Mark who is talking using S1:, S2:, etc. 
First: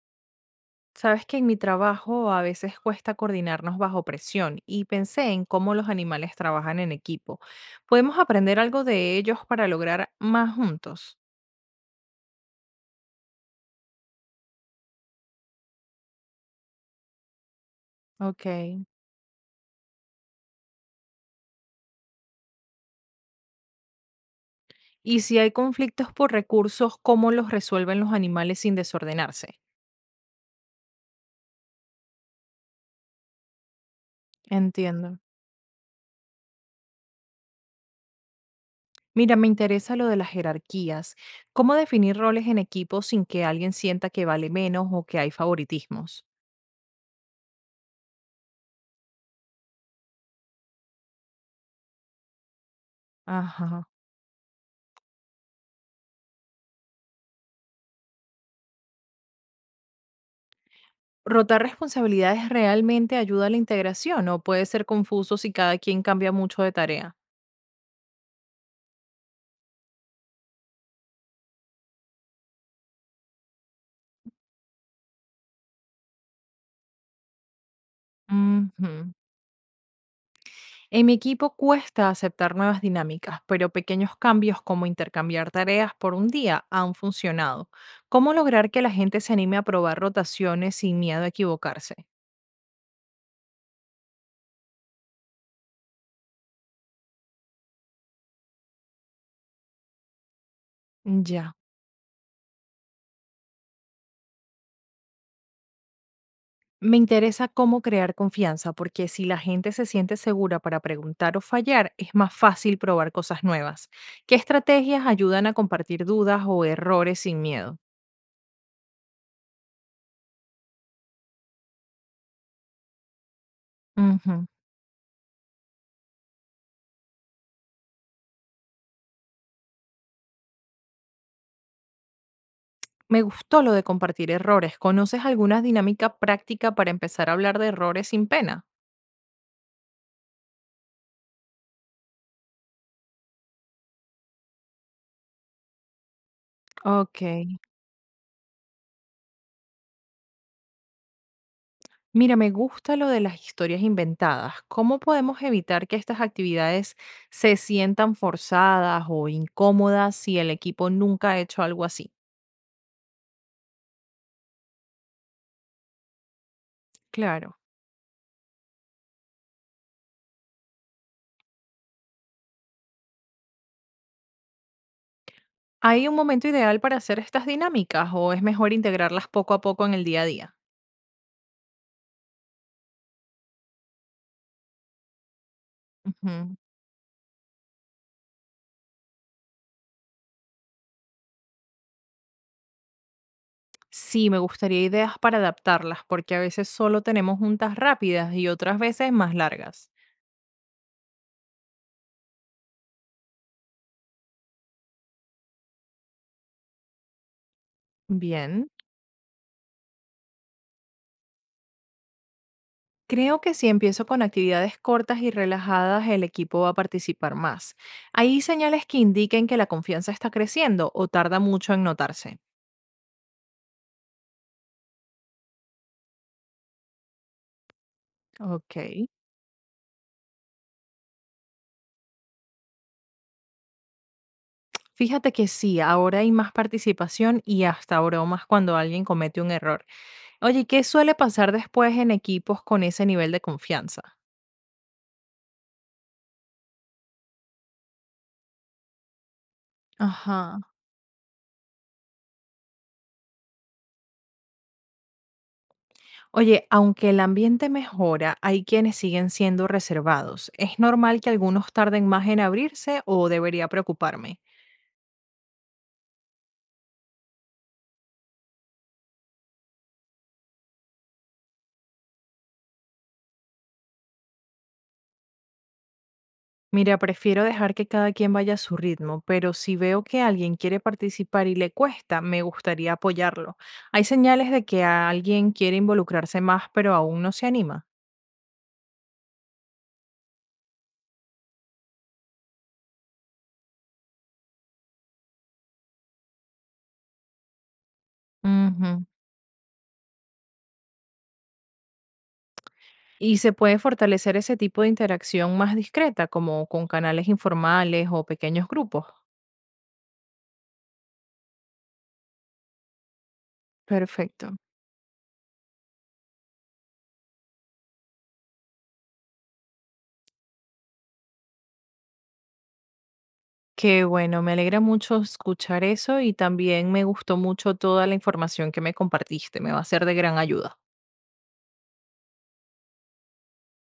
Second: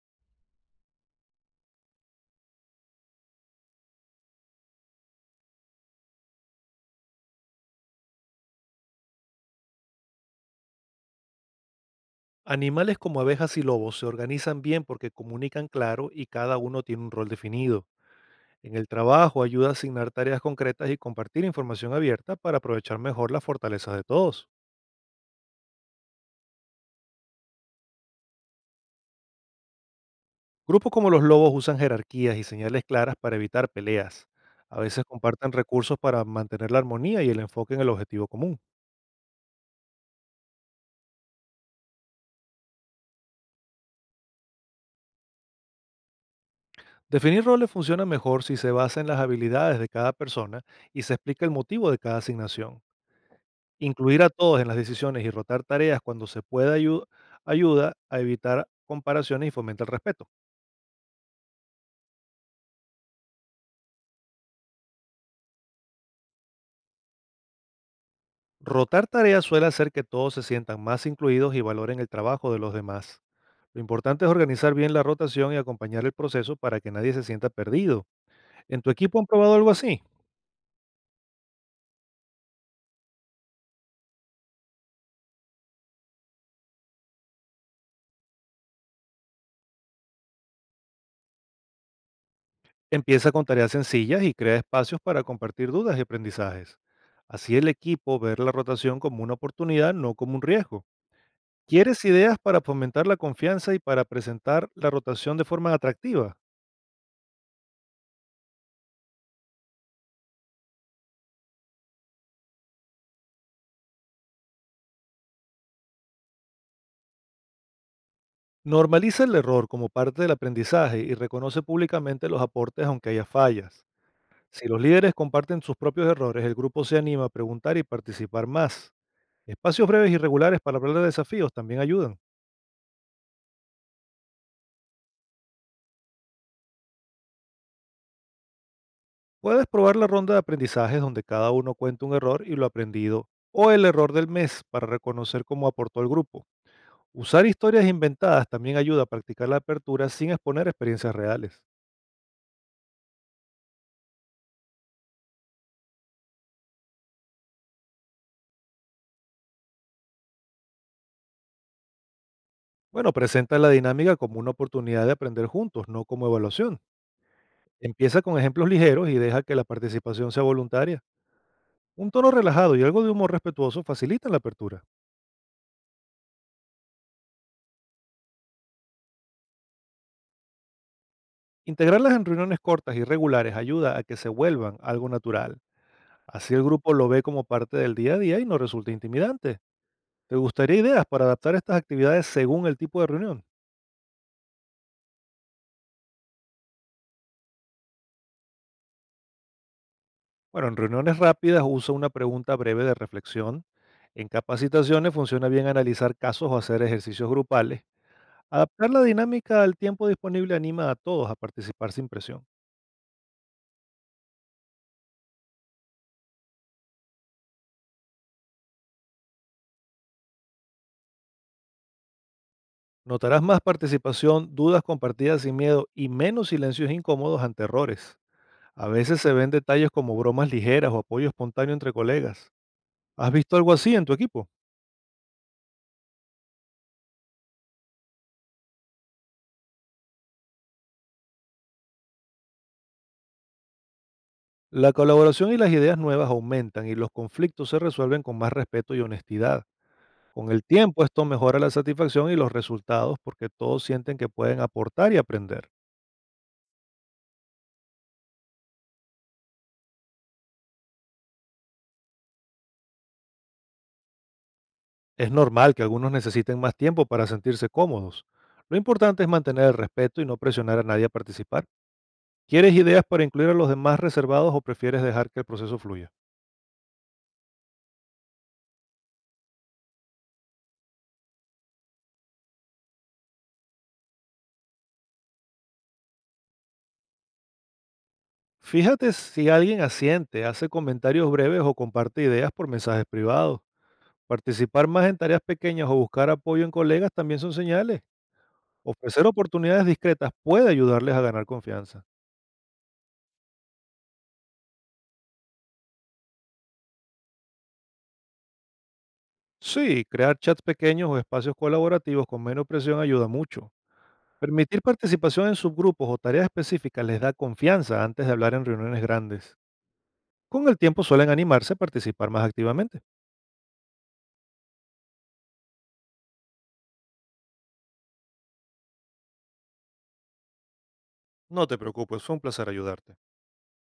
S1: Sabes que en mi trabajo a veces cuesta coordinarnos bajo presión y pensé en cómo los animales trabajan en equipo. ¿Podemos aprender algo de ellos para lograr más juntos?
S2: Animales como abejas y lobos se organizan bien porque comunican claro y cada uno tiene un rol definido. En
S1: Ok.
S2: el trabajo ayuda a asignar tareas concretas y compartir información abierta para aprovechar mejor las fortalezas de todos.
S1: Y si hay conflictos por recursos, ¿cómo los resuelven los animales sin desordenarse?
S2: Grupos como los lobos usan jerarquías y señales claras para evitar peleas. A veces
S1: Entiendo.
S2: comparten recursos para mantener la armonía y el enfoque en el objetivo común.
S1: Mira, me interesa lo de las jerarquías. ¿Cómo definir roles en equipo sin que alguien sienta que vale menos o que hay favoritismos?
S2: Definir roles funciona mejor si se basa en las habilidades de cada persona y se explica el motivo de cada asignación.
S1: Ajá.
S2: Incluir a todos en las decisiones y rotar tareas cuando se pueda ayuda a evitar comparaciones y fomenta el respeto.
S1: ¿Rotar responsabilidades realmente ayuda a la integración o puede ser confuso si cada quien cambia mucho de tarea?
S2: Rotar tareas suele hacer que todos se sientan más incluidos y valoren el trabajo de los demás. Lo importante es organizar bien la rotación y acompañar el proceso para que nadie se sienta perdido. ¿En tu
S1: Ujú.
S2: equipo han probado algo así?
S1: En mi equipo cuesta aceptar nuevas dinámicas, pero pequeños cambios como intercambiar tareas por un día han funcionado. ¿Cómo lograr que la gente se anime a probar rotaciones sin miedo a equivocarse?
S2: Empieza con tareas sencillas y crea espacios para compartir dudas y aprendizajes. Así el equipo ver la rotación como una oportunidad, no como un riesgo.
S1: Ya.
S2: ¿Quieres ideas para fomentar la confianza y para presentar la rotación de forma atractiva?
S1: Me interesa cómo crear confianza, porque si la gente se siente segura para preguntar o fallar, es más fácil probar cosas nuevas. ¿Qué estrategias ayudan a compartir dudas o errores sin miedo?
S2: Normaliza el error como parte del aprendizaje y reconoce públicamente los aportes aunque haya fallas.
S1: Ujú.
S2: Si los líderes comparten sus propios errores, el grupo se anima a preguntar y participar más. Espacios breves y regulares para hablar de desafíos también ayudan.
S1: Me gustó lo de compartir errores. ¿Conoces alguna dinámica práctica para empezar a hablar de errores sin pena?
S2: Puedes probar la ronda de aprendizajes donde cada uno cuenta un error y lo aprendido, o el error del mes para reconocer cómo aportó el grupo.
S1: Ok.
S2: Usar historias inventadas también ayuda a practicar la apertura sin exponer experiencias reales.
S1: Mira, me gusta lo de las historias inventadas. ¿Cómo podemos evitar que estas actividades se sientan forzadas o incómodas si el equipo nunca ha hecho algo así?
S2: Bueno, presenta la dinámica como una oportunidad de aprender juntos, no como evaluación.
S1: Claro.
S2: Empieza con ejemplos ligeros y deja que la participación sea voluntaria. Un tono relajado y algo de humor respetuoso facilitan la apertura.
S1: ¿Hay un momento ideal para hacer estas dinámicas o es mejor integrarlas poco a poco en el día a día?
S2: Integrarlas en reuniones cortas y regulares ayuda a que se vuelvan algo natural. Así
S1: Ujú.
S2: el grupo lo ve como parte del día a día y no resulta intimidante. ¿Te gustaría ideas para adaptar estas actividades según el tipo de reunión?
S1: Sí, me gustaría ideas para adaptarlas, porque a veces solo tenemos juntas rápidas y otras veces más largas.
S2: Bueno, en reuniones rápidas usa una pregunta breve de reflexión. En capacitaciones funciona bien analizar casos o hacer ejercicios grupales.
S1: Bien,
S2: Adaptar la dinámica al tiempo disponible anima a todos a participar sin presión.
S1: creo que si empiezo con actividades cortas y relajadas, el equipo va a participar más. ¿Hay señales que indiquen que la confianza está creciendo o tarda mucho en notarse?
S2: Notarás más participación, dudas compartidas sin miedo y menos silencios incómodos ante errores.
S1: Ok.
S2: A veces se ven detalles como bromas ligeras o apoyo espontáneo entre colegas. ¿Has visto algo así en tu equipo?
S1: Fíjate que sí, ahora hay más participación y hasta bromas cuando alguien comete un error. Oye, ¿y qué suele pasar después en equipos con ese nivel de confianza?
S2: La colaboración y las ideas nuevas aumentan y los conflictos se resuelven con más respeto y honestidad. Con
S1: Ajá.
S2: el tiempo esto mejora la satisfacción y los resultados porque todos sienten que pueden aportar y aprender.
S1: Oye, aunque el ambiente mejora, hay quienes siguen siendo reservados. ¿Es normal que algunos tarden más en abrirse o debería preocuparme?
S2: Es normal que algunos necesiten más tiempo para sentirse cómodos. Lo importante es mantener el respeto y no presionar a nadie a participar. ¿Quieres ideas para incluir a los demás reservados o prefieres dejar que el proceso fluya?
S1: Mira, prefiero dejar que cada quien vaya a su ritmo, pero si veo que alguien quiere participar y le cuesta, me gustaría apoyarlo. Hay señales de que alguien quiere involucrarse más, pero aún no se anima.
S2: Fíjate si alguien asiente, hace comentarios breves o comparte ideas por mensajes privados. Participar más en tareas pequeñas o buscar apoyo en colegas también son señales.
S1: Ujú.
S2: Ofrecer oportunidades discretas puede ayudarles a ganar confianza.
S1: Y se puede fortalecer ese tipo de interacción más discreta, como con canales informales o pequeños grupos.
S2: Sí, crear chats pequeños o espacios colaborativos con menos presión ayuda mucho.
S1: Perfecto.
S2: Permitir participación en subgrupos o tareas específicas les da confianza antes de hablar en reuniones grandes. Con el tiempo suelen animarse a participar más activamente.
S1: Qué bueno, me alegra mucho escuchar eso y también me gustó mucho toda la información que me compartiste. Me va a ser de gran ayuda.
S2: No te preocupes, fue un placer ayudarte.